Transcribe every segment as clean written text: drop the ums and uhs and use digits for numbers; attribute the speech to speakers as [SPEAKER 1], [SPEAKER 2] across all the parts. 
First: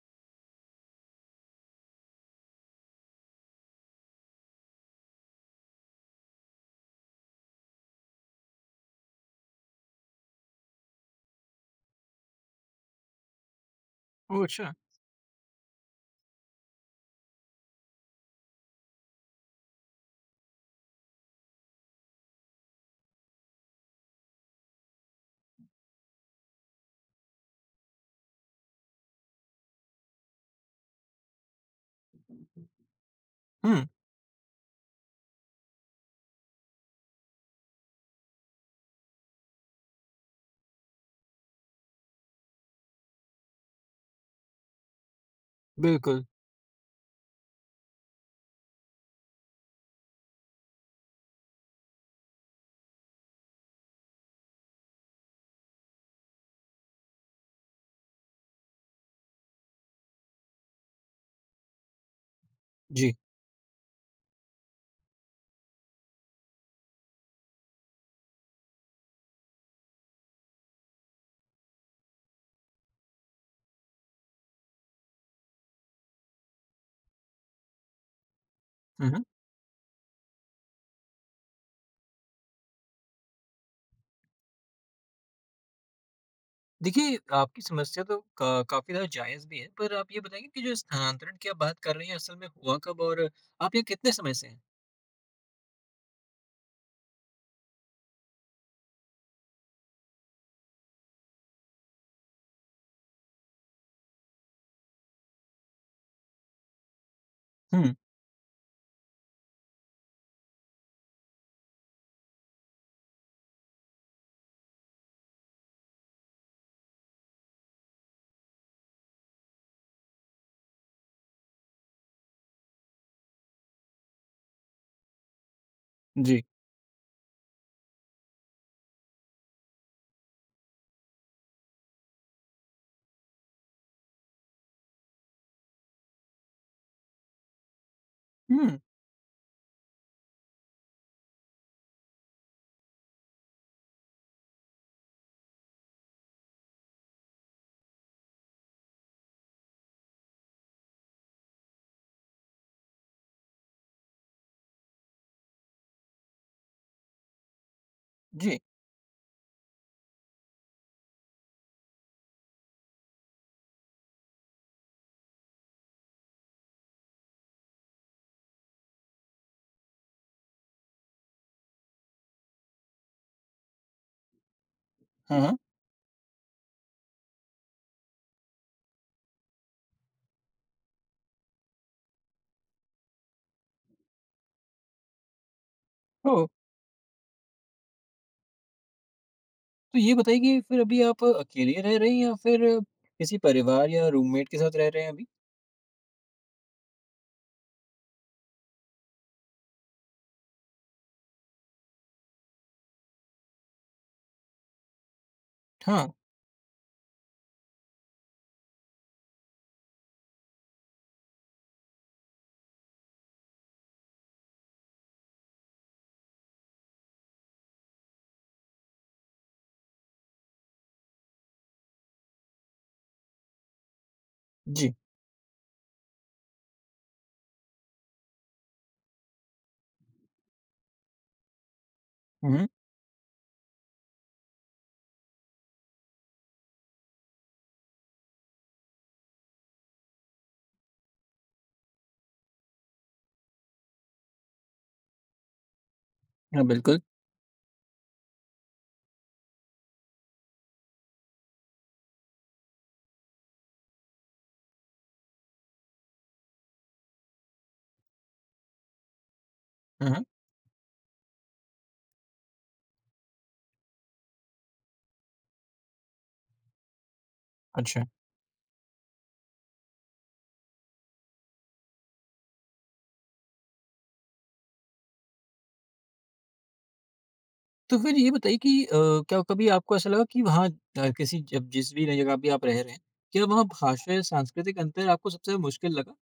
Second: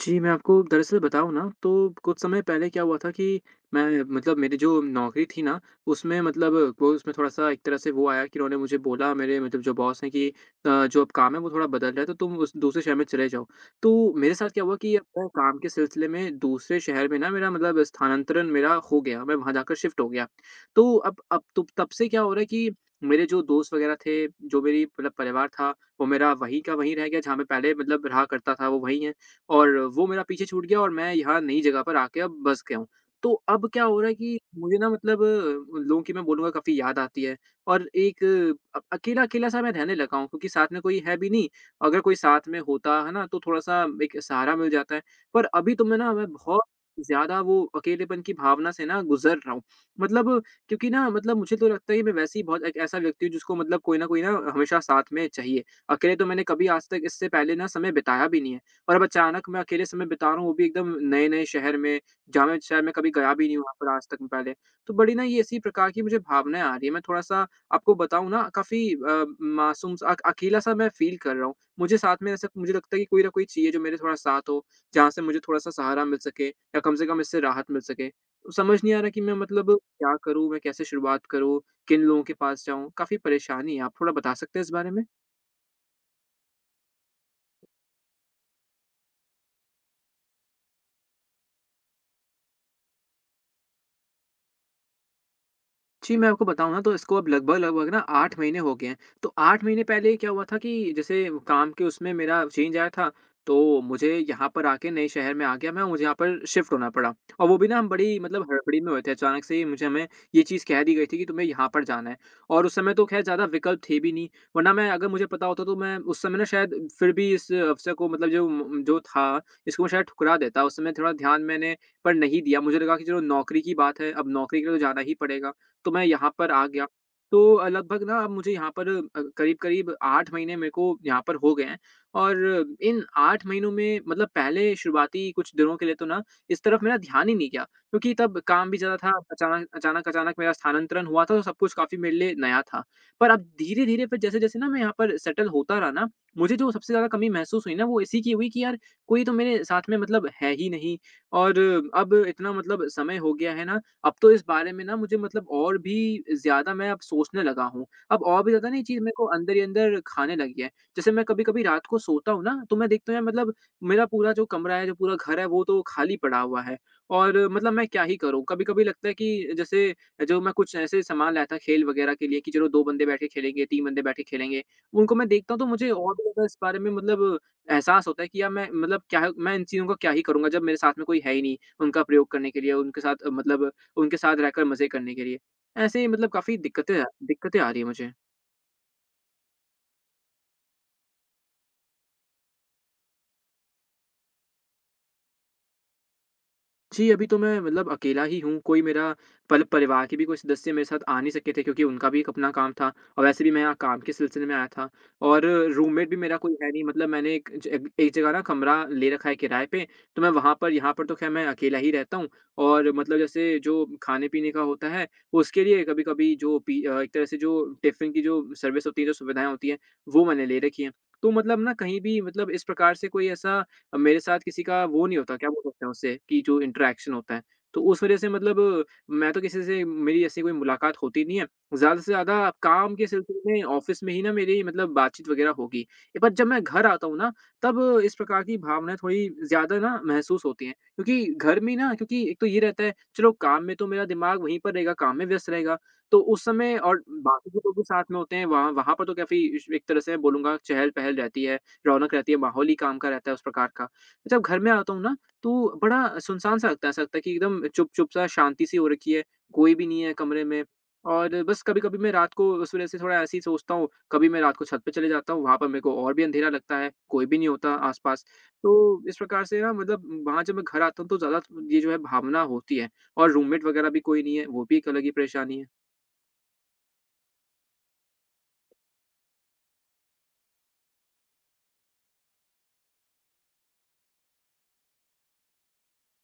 [SPEAKER 1] जी, मैं आपको दरअसल बताऊँ ना, तो कुछ समय पहले क्या हुआ था कि मैं मतलब मेरी जो नौकरी थी ना, उसमें मतलब वो उसमें थोड़ा-सा एक तरह से वो आया कि उन्होंने मुझे बोला, मेरे मतलब जो बॉस हैं कि "जो अब काम है, वो थोड़ा बदल रहा है, तो तुम उस दूसरे शहर में चले जाओ।" तो मेरे
[SPEAKER 2] ओह!
[SPEAKER 1] साथ क्या
[SPEAKER 2] अच्छा।
[SPEAKER 1] हुआ कि अपने काम के सिलसिले में दूसरे शहर में ना, मेरा मतलब स्थानांतरण मेरा हो गया, मैं वहाँ जाकर शिफ्ट हो गया। तो अब तो तब से क्या हो रहा है कि मेरे जो दोस्त वगैरह थे, जो मेरी मतलब परिवार था, वो मेरा वहीं का वहीं रह गया। जहाँ मैं पहले मतलब रहा करता था, वो वहीं है। और वो मेरा पीछे छूट गया, और मैं यहाँ नई जगह पर आके अब बस गया हूँ। तो अब क्या
[SPEAKER 2] हुँ,
[SPEAKER 1] हो रहा है कि मुझे ना मतलब लोगों की, मैं बोलूँगा, काफ़ी याद आती है, और एक अकेला-अकेला सा मैं रहने लगा हूँ, क्योंकि साथ में कोई है भी नहीं। अगर कोई साथ में होता, है ना, तो थोड़ा-सा एक सहारा मिल जाता है। पर अभी तो मैं ना
[SPEAKER 2] बिल्कुल।
[SPEAKER 1] मैं बहुत ज़्यादा वो अकेलेपन की भावना से ना गुज़र रहा हूँ। मतलब, क्योंकि ना मतलब, मुझे तो लगता है कि मैं वैसे ही बहुत एक ऐसा व्यक्ति हूँ जिसको मतलब कोई न कोई ना हमेशा साथ में चाहिए। अकेले तो मैंने कभी आज तक इससे पहले ना समय बिताया भी नहीं है। और अब अचानक मैं अकेले समय बिता रहा हूँ, वो भी एकदम नए-नए शहर में, जहाँ मैं शायद मैं कभी
[SPEAKER 2] जी।
[SPEAKER 1] गया भी नहीं हूँ, वहाँ पर आज तक मैं पहले। तो बड़ी ना, ये इसी प्रकार की मुझे भावनाएँ आ रही हैं, मैं थोड़ा-सा आपको बताऊँ ना, काफ़ी मासूम सा, अक अकेला-सा मैं फ़ील कर रहा हूँ। मुझे साथ में, ऐसा मुझे लगता है कि कोई ना कोई चाहिए जो मेरे थोड़ा साथ हो, जहाँ से मुझे थोड़ा-सा सहारा मिल सके, या कम से कम इससे राहत मिल सके। तो समझ नहीं आ
[SPEAKER 2] हुँ,
[SPEAKER 1] रहा कि
[SPEAKER 2] हुँ।
[SPEAKER 1] मैं मतलब क्या करूँ, मैं कैसे शुरुआत करूँ, किन लोगों के पास जाऊँ? काफ़ी परेशानी है, आप थोड़ा बता सकते हैं इस बारे में?
[SPEAKER 2] देखिए, आपकी समस्या तो का काफ़ी ज़्यादा जायज़ भी है, पर आप ये बताइए कि जो स्थानांतरण की आप बात कर रही हैं, असल में हुआ कब और आप यहाँ कितने समय से हैं?
[SPEAKER 1] जी, मैं आपको बताऊँ ना, तो इसको अब लगभग-लगभग ना 8 महीने हो गए हैं। तो 8 महीने पहले क्या हुआ था कि जैसे काम के उसमें मेरा चेंज आया था, तो मुझे यहाँ पर आके नए शहर में आ गया, मैं, मुझे यहाँ पर शिफ्ट होना पड़ा। और वो भी ना, हम
[SPEAKER 2] हुँ,
[SPEAKER 1] बड़ी मतलब हड़बड़ी में हुए थे, अचानक से ही मुझे हमें ये चीज़ कह दी गई थी कि तुम्हें यहाँ पर जाना है। और उस समय तो ख़ैर ज़्यादा विकल्प थे भी नहीं, वरना मैं, अगर मुझे पता होता तो मैं उस समय ना, शायद फिर भी इस अवसर को, मतलब जो था, इसको मैं शायद ठुकरा देता। उस समय थोड़ा ध्यान मैंने पर नहीं दिया, मुझे लगा कि चलो नौकरी की बात है, अब नौकरी के लिए तो जाना ही पड़ेगा। तो मैं यहाँ
[SPEAKER 2] जी।
[SPEAKER 1] पर आ गया। तो लगभग ना, अब मुझे यहाँ पर करीब-करीब 8 महीने मेरे को यहाँ पर हो गए हैं। और इन 8 महीनों में मतलब पहले शुरुआती कुछ दिनों के लिए तो ना, इस तरफ मेरा ध्यान ही नहीं गया, क्योंकि तब काम भी
[SPEAKER 2] हुँ,
[SPEAKER 1] ज़्यादा था, अचानक-अचानक मेरा स्थानांतरण हुआ था, तो सब कुछ काफ़ी मेरे लिए नया था। पर अब धीरे-धीरे फिर, जैसे-जैसे ना मैं यहाँ पर सेटल होता रहा ना, मुझे जो सबसे ज़्यादा कमी महसूस हुई ना, वो इसी की हुई कि यार, कोई तो मेरे साथ में मतलब है ही नहीं। और अब इतना मतलब समय हो गया है ना, अब तो इस बारे में ना, मुझे मतलब और भी ज़्यादा मैं अब सोचने लगा हूँ। अब और भी
[SPEAKER 2] जी।
[SPEAKER 1] ज़्यादा ना, ये चीज़ मेरे को अंदर ही अंदर खाने लगी है। जैसे मैं कभी-कभी रात को सोता हूँ ना, तो मैं देखता हूँ, यार मतलब, मेरा पूरा जो कमरा है, जो पूरा घर है, वो तो खाली पड़ा हुआ है, और मतलब मैं क्या ही करूँ? कभी-कभी लगता है कि जैसे जो मैं कुछ ऐसे सामान लाया था, खेल वगैरह के लिए, कि चलो 2 बंदे बैठ के खेलेंगे, 3 बंदे बैठ के खेलेंगे। उनको मैं
[SPEAKER 2] हाँ,
[SPEAKER 1] देखता
[SPEAKER 2] हाँ।
[SPEAKER 1] हूँ, तो मुझे और भी ज़्यादा इस बारे में मतलब एहसास होता है कि यार मैं, मतलब क्या, मैं इन चीज़ों का क्या ही करूँगा जब मेरे साथ में कोई है ही नहीं उनका प्रयोग करने के लिए, उनके साथ मतलब उनके साथ रहकर मज़े करने के लिए। ऐसे ही मतलब
[SPEAKER 2] ओह!
[SPEAKER 1] काफ़ी दिक्कतें दिक्कतें आ रही हैं मुझे।
[SPEAKER 2] तो ये बताइए कि फिर अभी आप अकेले रह रही हैं या फिर किसी परिवार या रूममेट के साथ रह रहे हैं अभी?
[SPEAKER 1] जी, अभी तो मैं मतलब अकेला ही हूँ, कोई मेरा, पल परिवार के भी कोई सदस्य मेरे साथ आ नहीं सके थे, क्योंकि उनका भी एक अपना काम था, और वैसे भी मैं यहाँ काम के सिलसिले में आया था। और
[SPEAKER 2] हाँ,
[SPEAKER 1] रूममेट भी मेरा कोई है नहीं, मतलब मैंने एक ज एक एक जगह ना कमरा ले रखा है किराए पे, तो मैं वहाँ पर यहाँ पर तो ख़ैर मैं अकेला ही रहता हूँ। और मतलब जैसे जो खाने-पीने का होता है, उसके लिए कभी-कभी जो एक तरह से जो टिफ़िन की जो सर्विस होती है, जो सुविधाएँ होती हैं, वो मैंने ले रखी हैं। तो मतलब ना, कहीं भी मतलब इस प्रकार से कोई ऐसा, अब मेरे साथ किसी का
[SPEAKER 2] जी।
[SPEAKER 1] वो नहीं होता, क्या बोल सकते हैं उससे, कि जो इंटरेक्शन होता है। तो उस वज़ह से मतलब, मैं तो किसी से मेरी ऐसी कोई मुलाकात होती नहीं है। ज़्यादा से ज़्यादा
[SPEAKER 2] हुँ, हुँ।
[SPEAKER 1] काम के सिलसिले में ऑफ़िस में ही ना मेरी मतलब बातचीत वग़ैरह होगी। ये, पर जब मैं घर आता हूँ ना, तब इस प्रकार की भावनाएँ थोड़ी ज़्यादा ना महसूस होती हैं। क्योंकि घर में ना, क्योंकि एक तो ये रहता है, चलो काम में तो मेरा दिमाग वहीं पर रहेगा, काम में व्यस्त रहेगा। तो उस
[SPEAKER 2] हाँ,
[SPEAKER 1] समय
[SPEAKER 2] बिल्कुल।
[SPEAKER 1] और बाकी के लोग भी साथ में होते हैं वहाँ वहाँ पर, तो काफ़ी एक तरह से, मैं बोलूँगा, चहल-पहल रहती है। रौनक रहती है, माहौल ही काम का रहता है उस प्रकार का। जब घर में आता हूँ ना, तो बड़ा सुनसान-सा लगता है, ऐसा लगता है कि एकदम चुप-चुप-सा, शांति-सी हो रखी है, कोई भी नहीं
[SPEAKER 2] हाँ,
[SPEAKER 1] है
[SPEAKER 2] हाँ।
[SPEAKER 1] कमरे में। और बस कभी-कभी मैं रात को उस वज़ह से थोड़ा ऐसे ही सोचता हूँ, कभी मैं रात को छत पे चले जाता हूँ, वहाँ पर मेरे को और भी अंधेरा लगता है, कोई भी नहीं होता
[SPEAKER 2] अच्छा।
[SPEAKER 1] आस-पास। तो इस प्रकार से ना मतलब, वहाँ जब मैं घर आता हूँ, तो ज़्यादा ये जो है भावना होती है, और रूममेट वगैरह भी कोई नहीं है, वो भी एक अलग ही परेशानी है।
[SPEAKER 2] तो फिर ये बताइए कि क्या कभी आपको ऐसा लगा कि वहाँ किसी जब जिस भी नई जगह पे आप रह रहे हैं, क्या वहाँ भाषा या सांस्कृतिक अंतर आपको सबसे ज़्यादा मुश्किल लगा?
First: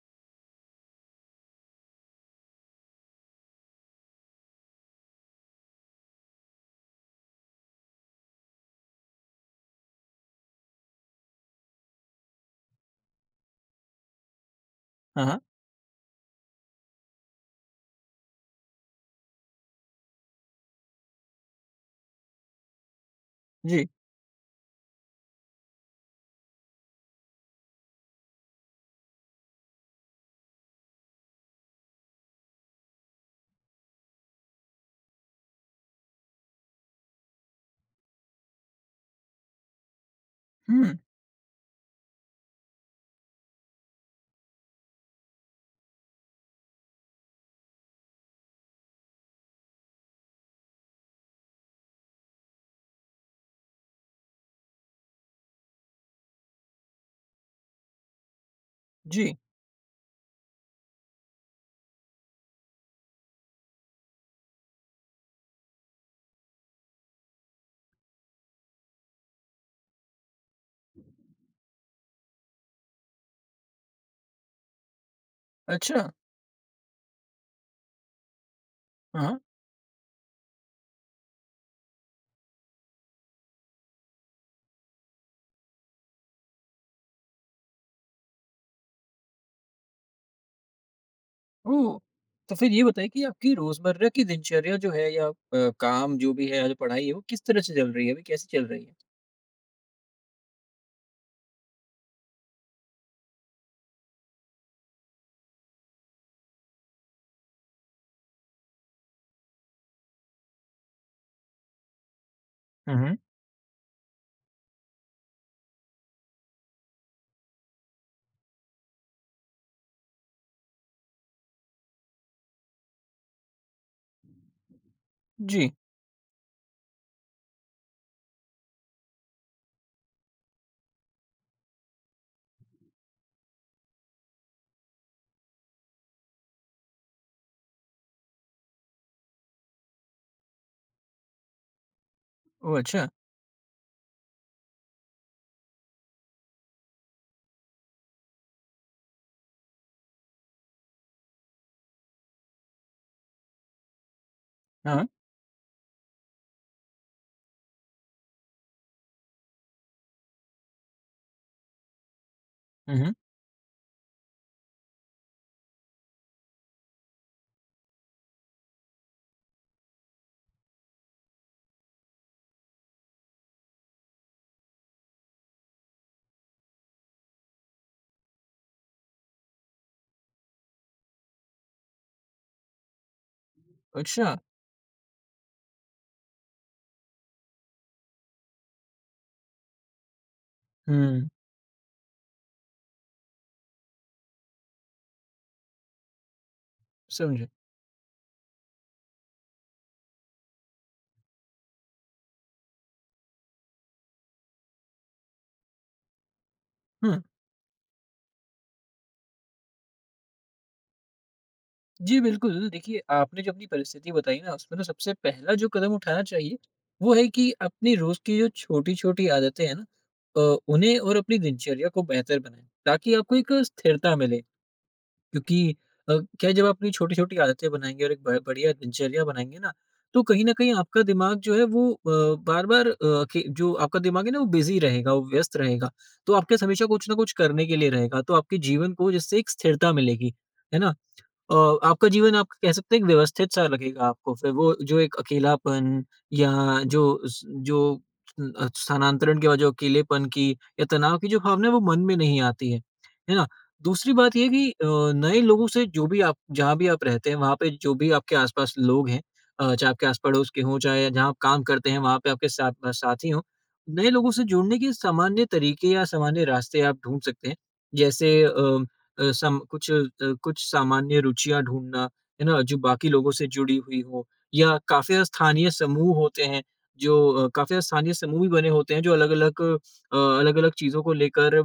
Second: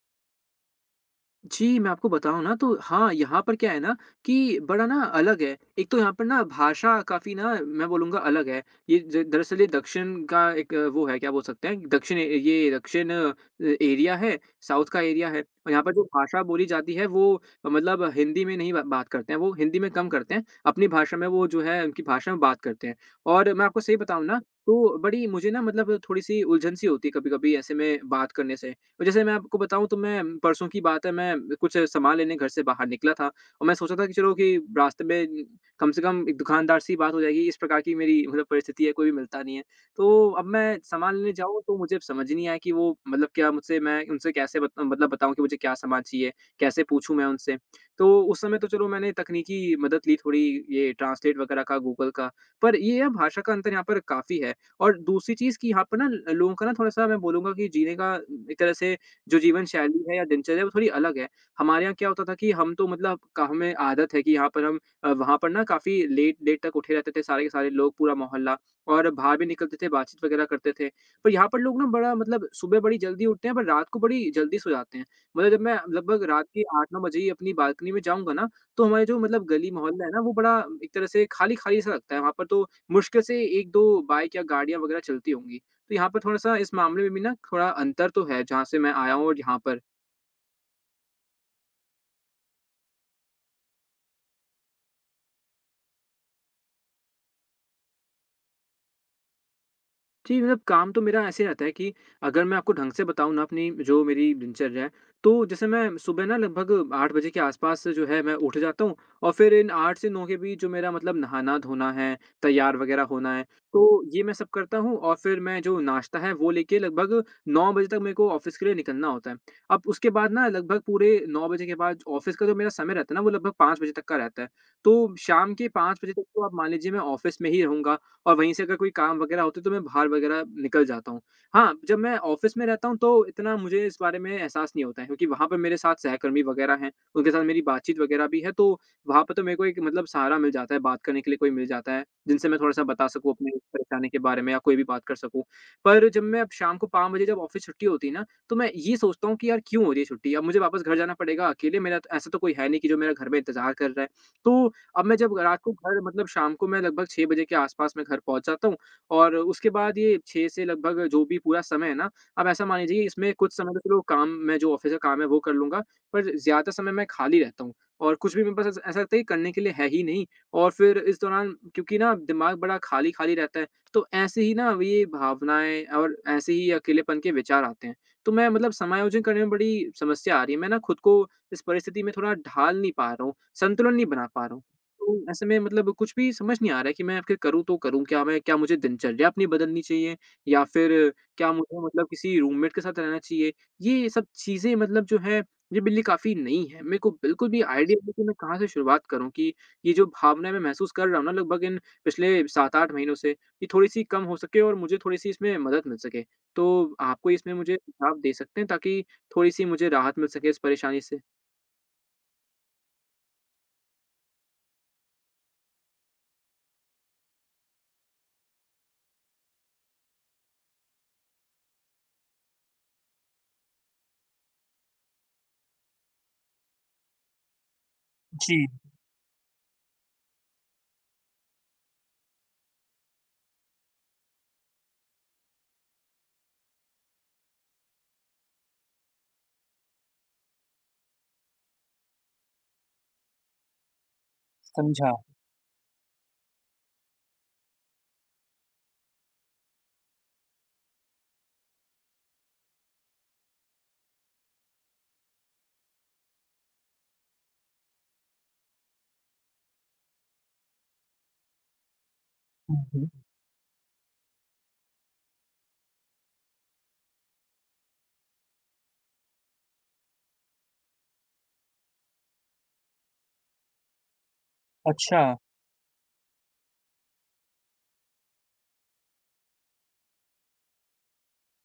[SPEAKER 1] जी, मैं आपको बताऊँ ना, तो हाँ, यहाँ पर क्या है ना कि बड़ा ना अलग है। एक तो यहाँ पर ना भाषा काफ़ी ना, मैं बोलूँगा, अलग है। ये ज दरअसल ये दक्षिण का एक वो है, क्या बोल सकते हैं, दक्षिण ए ये दक्षिण एरिया है, साउथ का
[SPEAKER 2] हाँ,
[SPEAKER 1] एरिया है,
[SPEAKER 2] हाँ।
[SPEAKER 1] और यहाँ पर जो भाषा बोली जाती है वो मतलब हिंदी में नहीं बा बात करते हैं, वो हिंदी में कम करते हैं। अपनी भाषा में, वो जो है उनकी भाषा में बात करते हैं। और मैं आपको
[SPEAKER 2] जी।
[SPEAKER 1] सही बताऊँ ना, तो बड़ी मुझे ना मतलब थोड़ी-सी उलझन-सी होती है कभी-कभी ऐसे में बात करने से। जैसे मैं आपको बताऊँ, तो मैं, परसों की बात है, मैं कुछ सामान लेने घर से बाहर निकला था, और मैं सोचा था कि चलो कि रास्ते में कम से कम एक दुकानदार से ही बात हो जाएगी, इस प्रकार की मेरी मतलब परिस्थिति है, कोई भी मिलता नहीं है। तो अब मैं
[SPEAKER 2] हुँ।
[SPEAKER 1] सामान लेने जाऊँ, तो मुझे अब समझ नहीं आया कि वो मतलब क्या, मुझसे मैं उनसे कैसे बत मतलब बताऊँ कि मुझे क्या सामान चाहिए? कैसे पूछूँ मैं उनसे? तो उस समय तो चलो, मैंने तकनीकी मदद ली थोड़ी, ये ट्रांसलेट वगैरह का, गूगल का। पर ये है, भाषा का अंतर यहाँ पर काफ़ी है। और दूसरी चीज़ कि यहाँ पर ना ल लोगों का ना थोड़ा-सा मैं बोलूँगा कि जीने का, एक तरह से
[SPEAKER 2] जी।
[SPEAKER 1] जो जीवन शैली है या दिनचर्या है, वो थोड़ी अलग है। हमारे यहाँ क्या होता था कि हम तो मतलब क हमें आदत है कि यहाँ पर हम वहाँ पर ना काफ़ी लेट-लेट तक उठे रहते थे सारे के सारे लोग, पूरा मोहल्ला, और बाहर भी निकलते थे, बातचीत वगैरह करते थे। पर यहाँ पर लोग ना बड़ा मतलब सुबह बड़ी जल्दी उठते हैं, पर रात को बड़ी जल्दी सो जाते हैं। मतलब जब मैं
[SPEAKER 2] अच्छा।
[SPEAKER 1] लगभग रात के 8-9 बजे ही अपनी बालकनी में जाऊँगा ना, तो हमारे जो
[SPEAKER 2] हाँ, हाँ।
[SPEAKER 1] मतलब गली मोहल्ला है ना, वो बड़ा एक तरह से खाली-खाली सा लगता है। वहाँ पर तो मुश्किल से 1-2 बाइक या गाड़ियाँ वगैरह चलती होंगी। तो यहाँ पर थोड़ा-सा इस मामले में भी ना थोड़ा अंतर तो है, जहाँ से मैं आया हूँ और यहाँ पर।
[SPEAKER 2] ओह! तो फिर ये बताइए कि आपकी रोज़मर्रा की दिनचर्या जो है या काम जो भी है या जो पढ़ाई है, वो किस तरह से चल रही है? अभी कैसे चल रही है?
[SPEAKER 1] जी, मतलब काम तो मेरा ऐसे रहता है कि अगर मैं आपको ढंग से बताऊँ ना अपनी जो मेरी दिनचर्या है, तो जैसे मैं सुबह ना लगभग 8 बजे के आसपास जो है, मैं उठ जाता हूँ, और फिर इन 8 से 9 के बीच जो मेरा मतलब नहाना-धोना है, तैयार
[SPEAKER 2] हुँ,
[SPEAKER 1] वगैरह
[SPEAKER 2] हुँ।
[SPEAKER 1] होना है, तो ये मैं सब करता हूँ, और फिर मैं जो नाश्ता है वो लेके लगभग 9 बजे तक मेरे को ऑफ़िस के लिए निकलना होता है। अब उसके बाद ना लगभग पूरे 9 बजे के बाद ऑफ़िस का जो मेरा समय रहता है ना, वो लगभग 5 बजे तक का रहता है। तो शाम के
[SPEAKER 2] जी।
[SPEAKER 1] 5 बजे तक तो आप मान लीजिए, मैं ऑफ़िस में ही रहूँगा, और वहीं से अगर कोई काम वगैरह होते तो मैं बाहर वगैरह निकल जाता हूँ। हाँ, जब मैं ऑफ़िस में रहता हूँ तो इतना मुझे इस बारे में एहसास नहीं होता है, क्योंकि वहाँ पे मेरे साथ सहकर्मी वगैरह हैं, उनके साथ मेरी बातचीत वगैरह भी है, तो वहाँ पे तो मेरे को एक मतलब सहारा मिल जाता है, बात करने के लिए कोई मिल जाता है, जिनसे मैं
[SPEAKER 2] ओह!
[SPEAKER 1] थोड़ा-सा बता
[SPEAKER 2] अच्छा।
[SPEAKER 1] सकूँ अपनी परेशानी के बारे में, या कोई भी बात कर सकूँ। पर जब मैं अब शाम को 5 बजे जब ऑफ़िस छुट्टी होती है ना, तो मैं ये सोचता हूँ कि यार क्यों हो रही है छुट्टी? अब मुझे वापस घर जाना पड़ेगा अकेले, मेरा तो ऐसा तो कोई है नहीं कि जो मेरा घर में इंतज़ार कर रहा है। तो अब
[SPEAKER 2] हाँ।
[SPEAKER 1] मैं जब रात को घर मतलब शाम को मैं लगभग 6 बजे के आसपास मैं घर पहुँच जाता हूँ, और उसके बाद ये 6 से लगभग जो भी पूरा समय है ना, आप ऐसा मान
[SPEAKER 2] हुँ,
[SPEAKER 1] लीजिए,
[SPEAKER 2] हुँ।
[SPEAKER 1] इसमें कुछ समय तो चलो, काम मैं जो ऑफ़िस का काम है वो कर लूँगा, पर ज़्यादा समय मैं खाली रहता हूँ, और कुछ भी मेरे पास ऐसा ऐसा लगता है कि करने के लिए है ही नहीं, और फिर इस दौरान क्योंकि ना दिमाग बड़ा खाली-खाली रहता है, तो ऐसे ही ना ये भावनाएँ और ऐसे ही अकेलेपन के विचार आते हैं। तो मैं मतलब समायोजन करने में बड़ी समस्या आ रही है, मैं ना खुद को इस परिस्थिति में थोड़ा ढाल नहीं पा रहा हूँ, संतुलन नहीं बना
[SPEAKER 2] अच्छा।
[SPEAKER 1] पा रहा हूँ। तो ऐसे में मतलब कुछ भी समझ नहीं आ रहा है कि मैं आख़िर करूँ तो करूँ क्या? मैं क्या मुझे दिनचर्या अपनी बदलनी चाहिए, या फिर
[SPEAKER 2] हुँ।
[SPEAKER 1] क्या मुझे मतलब किसी रूममेट के साथ रहना चाहिए? ये सब चीज़ें मतलब जो है, ये मेरे लिए काफ़ी नई है। मेरे को
[SPEAKER 2] समझा।
[SPEAKER 1] बिल्कुल भी आइडिया नहीं कि मैं कहाँ से शुरुआत करूँ कि ये जो भावना मैं महसूस कर रहा हूँ ना लगभग इन पिछले 7-8 महीनों से, ये थोड़ी-सी कम हो सके और मुझे थोड़ी-सी इसमें मदद मिल सके। तो आप
[SPEAKER 2] हुँ।
[SPEAKER 1] कोई इसमें मुझे सुझाव दे सकते हैं ताकि थोड़ी-सी मुझे राहत मिल सके इस परेशानी से?
[SPEAKER 2] जी, बिल्कुल। देखिए, आपने जो अपनी परिस्थिति बताई ना, उसमें ना सबसे पहला जो कदम उठाना चाहिए, वो है कि अपनी रोज़ की जो छोटी-छोटी आदतें हैं ना उन्हें और अपनी दिनचर्या को बेहतर बनाएँ, ताकि आपको एक स्थिरता मिले। क्योंकि अ, क्या है, जब आप अपनी छोटी-छोटी आदतें बनाएँगे और एक ब बढ़िया दिनचर्या बनाएँगे ना, तो कहीं न कहीं आपका दिमाग जो है, वो अ, बार-बार अ, के जो आपका दिमाग है ना, वो बिज़ी रहेगा, वो व्यस्त रहेगा। तो आपके पास हमेशा कुछ ना कुछ करने के लिए रहेगा, तो आपके जीवन को जिससे एक स्थिरता मिलेगी, है ना? अ, आपका जीवन आप कह सकते हैं कि व्यवस्थित सा लगेगा आपको, फिर वो जो
[SPEAKER 1] समझा।
[SPEAKER 2] एक अकेलापन या जो स जो स्थानांतरण के बाद जो अकेलेपन की या तनाव की जो भावना है वो मन में नहीं आती है ना? दूसरी बात ये है कि नए लोगों से जो भी आप जहाँ भी आप रहते हैं वहाँ पे जो भी आपके आस-पास लोग हैं चाहे आपके आस-पड़ोस के हों, चाहे जहाँ आप काम करते हैं वहाँ पे आपके साथ
[SPEAKER 1] हुँ, हुँ।
[SPEAKER 2] साथी हों, नए लोगों से जुड़ने के सामान्य तरीके या सामान्य रास्ते आप ढूँढ सकते हैं। जैसे अ अ, सम कुछ कुछ सामान्य रुचियाँ ढूँढना, है ना? जो बाकी लोगों से जुड़ी हुई हो या
[SPEAKER 1] अच्छा।
[SPEAKER 2] काफ़ी स्थानीय समूह होते हैं, जो काफ़ी स्थानीय समूह भी बने होते हैं जो अलग-अलग अलग-अलग चीज़ों को लेकर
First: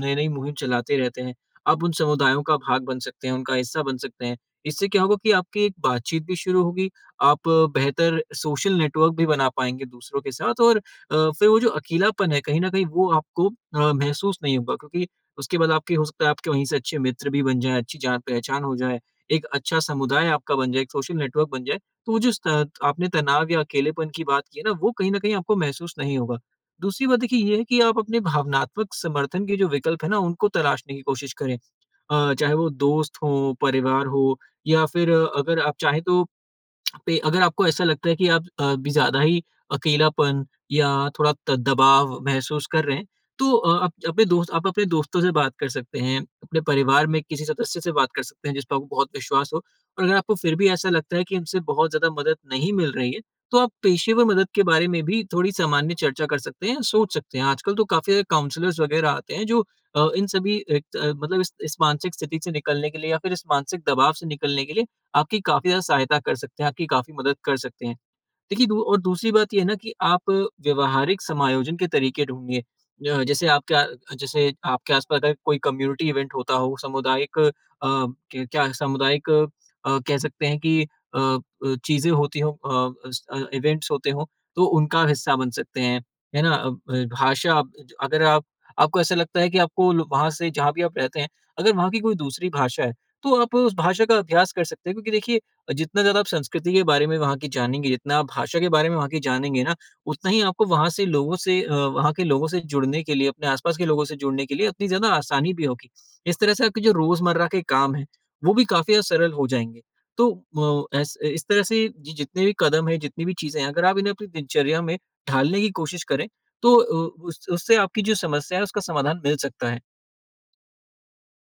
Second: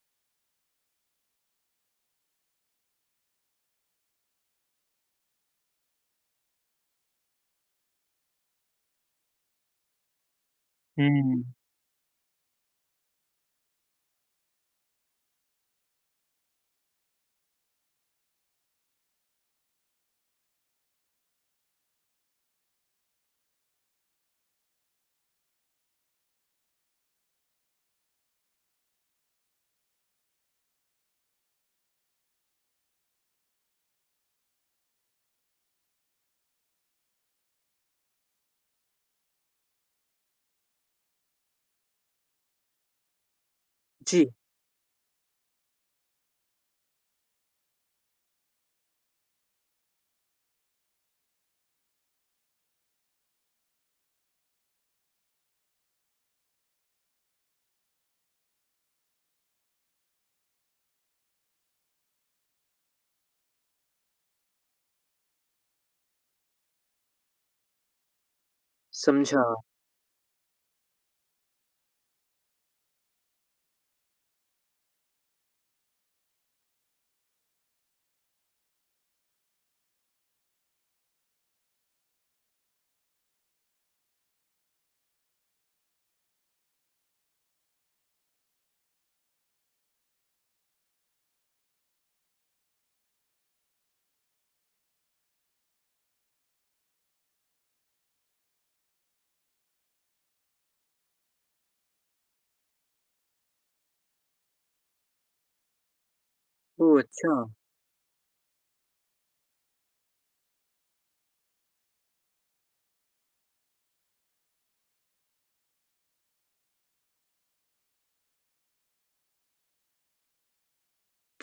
[SPEAKER 2] नई-नई मुहिम चलाते रहते हैं। आप उन समुदायों का भाग बन सकते हैं, उनका हिस्सा बन सकते हैं। इससे क्या होगा कि आपकी एक बातचीत भी शुरू होगी, आप बेहतर सोशल नेटवर्क भी बना पाएँगे दूसरों के साथ और
[SPEAKER 1] हुँ।
[SPEAKER 2] फिर वो जो अकेलापन है, कहीं न कहीं वो आपको महसूस नहीं होगा क्योंकि उसके बाद आपके हो सकता है आपके वहीं से अच्छे मित्र भी बन जाएँ, अच्छी जान-पहचान हो जाए, एक अच्छा समुदाय आपका बन जाए, एक सोशल नेटवर्क बन जाए, तो वो जो स आपने तनाव या अकेलेपन की बात की है ना, वो कहीं न कहीं आपको महसूस नहीं होगा। दूसरी बात देखिए ये है कि आप अपने भावनात्मक समर्थन के जो विकल्प हैं ना, उनको तलाशने की कोशिश करें। चाहे वो दोस्त हों, परिवार हो या फिर अगर आप चाहें तो पे अगर आपको ऐसा लगता है कि आप अभी ज़्यादा ही अकेलापन या थोड़ा त दबाव महसूस कर रहे हैं, तो
[SPEAKER 1] जी।
[SPEAKER 2] आप अपने दोस्तों से बात कर सकते हैं, अपने परिवार में किसी सदस्य से बात कर सकते हैं जिस पे आपको बहुत विश्वास हो। और अगर आपको फिर भी ऐसा लगता है कि इनसे बहुत ज़्यादा मदद नहीं मिल रही है, तो आप पेशेवर मदद के बारे में भी थोड़ी सामान्य चर्चा कर सकते हैं, सोच सकते हैं। आजकल तो काफ़ी सारे काउंसलर्स वगैरह आते हैं जो अ, इन सभी एक अ, मतलब इस मानसिक स्थिति से निकलने के लिए या फिर इस मानसिक दबाव से निकलने के लिए आपकी काफ़ी ज़्यादा सहायता कर सकते हैं, आपकी काफ़ी मदद कर सकते हैं। देखिए दू और दूसरी
[SPEAKER 1] समझा।
[SPEAKER 2] बात ये है ना कि आप व्यवहारिक समायोजन के तरीके ढूँढिए। जैसे आपके आस-पास अगर कोई कम्युनिटी इवेंट होता हो, सामुदायिक अ, क क्या सामुदायिक कह सकते हैं कि चीज़ें होती हों इवेंट्स होते हों, तो उनका हिस्सा बन सकते हैं। है ना? अब भाषा आप- ज अगर आप आपको ऐसा लगता है कि आपको ल वहाँ से जहाँ भी आप रहते हैं, अगर वहाँ की कोई दूसरी भाषा है, तो आप उस भाषा का अभ्यास कर सकते हैं क्योंकि देखिए जितना ज़्यादा आप संस्कृति के बारे में वहाँ की जानेंगे, जितना आप भाषा के बारे में वहाँ की जानेंगे ना, उतना ही आपको वहाँ से लोगों से अ, वहाँ के लोगों से जुड़ने के लिए, अपने आसपास के लोगों से जुड़ने के लिए उतनी ज़्यादा आसानी भी होगी। इस तरह से आपके जो
[SPEAKER 1] ओह! अच्छा।
[SPEAKER 2] रोज़मर्रा के काम हैं, वो भी काफ़ी ज़्यादा सरल हो जाएँगे। तो अ, ऐस इस तरह से जि जितने भी कदम हैं, जितनी भी चीज़ें हैं, अगर आप इन्हें अपनी दिनचर्या में ढालने की कोशिश करें, तो अ, उस उससे आपकी जो समस्या है, उसका समाधान मिल सकता है।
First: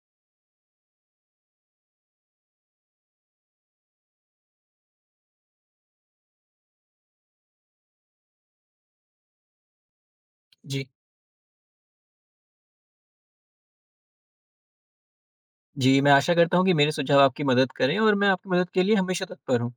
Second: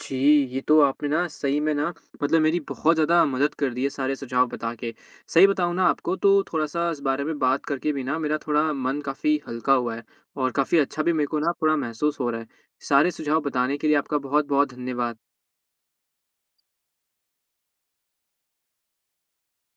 [SPEAKER 1] जी, ये तो आपने ना सही में ना मतलब मेरी बहुत ज़्यादा मदद कर दी है, सारे सुझाव बता के। सही बताऊँ ना आपको, तो थोड़ा-सा इस बारे में बात करके भी ना मेरा थोड़ा मन काफ़ी हल्का हुआ है, और काफ़ी
[SPEAKER 2] जी।
[SPEAKER 1] अच्छा भी मेरे को ना थोड़ा महसूस हो रहा है। सारे सुझाव बताने के लिए आपका बहुत-बहुत धन्यवाद।
[SPEAKER 2] जी, मैं आशा करता हूँ कि मेरे सुझाव आपकी मदद करें और मैं आपकी मदद के लिए हमेशा तत्पर हूँ।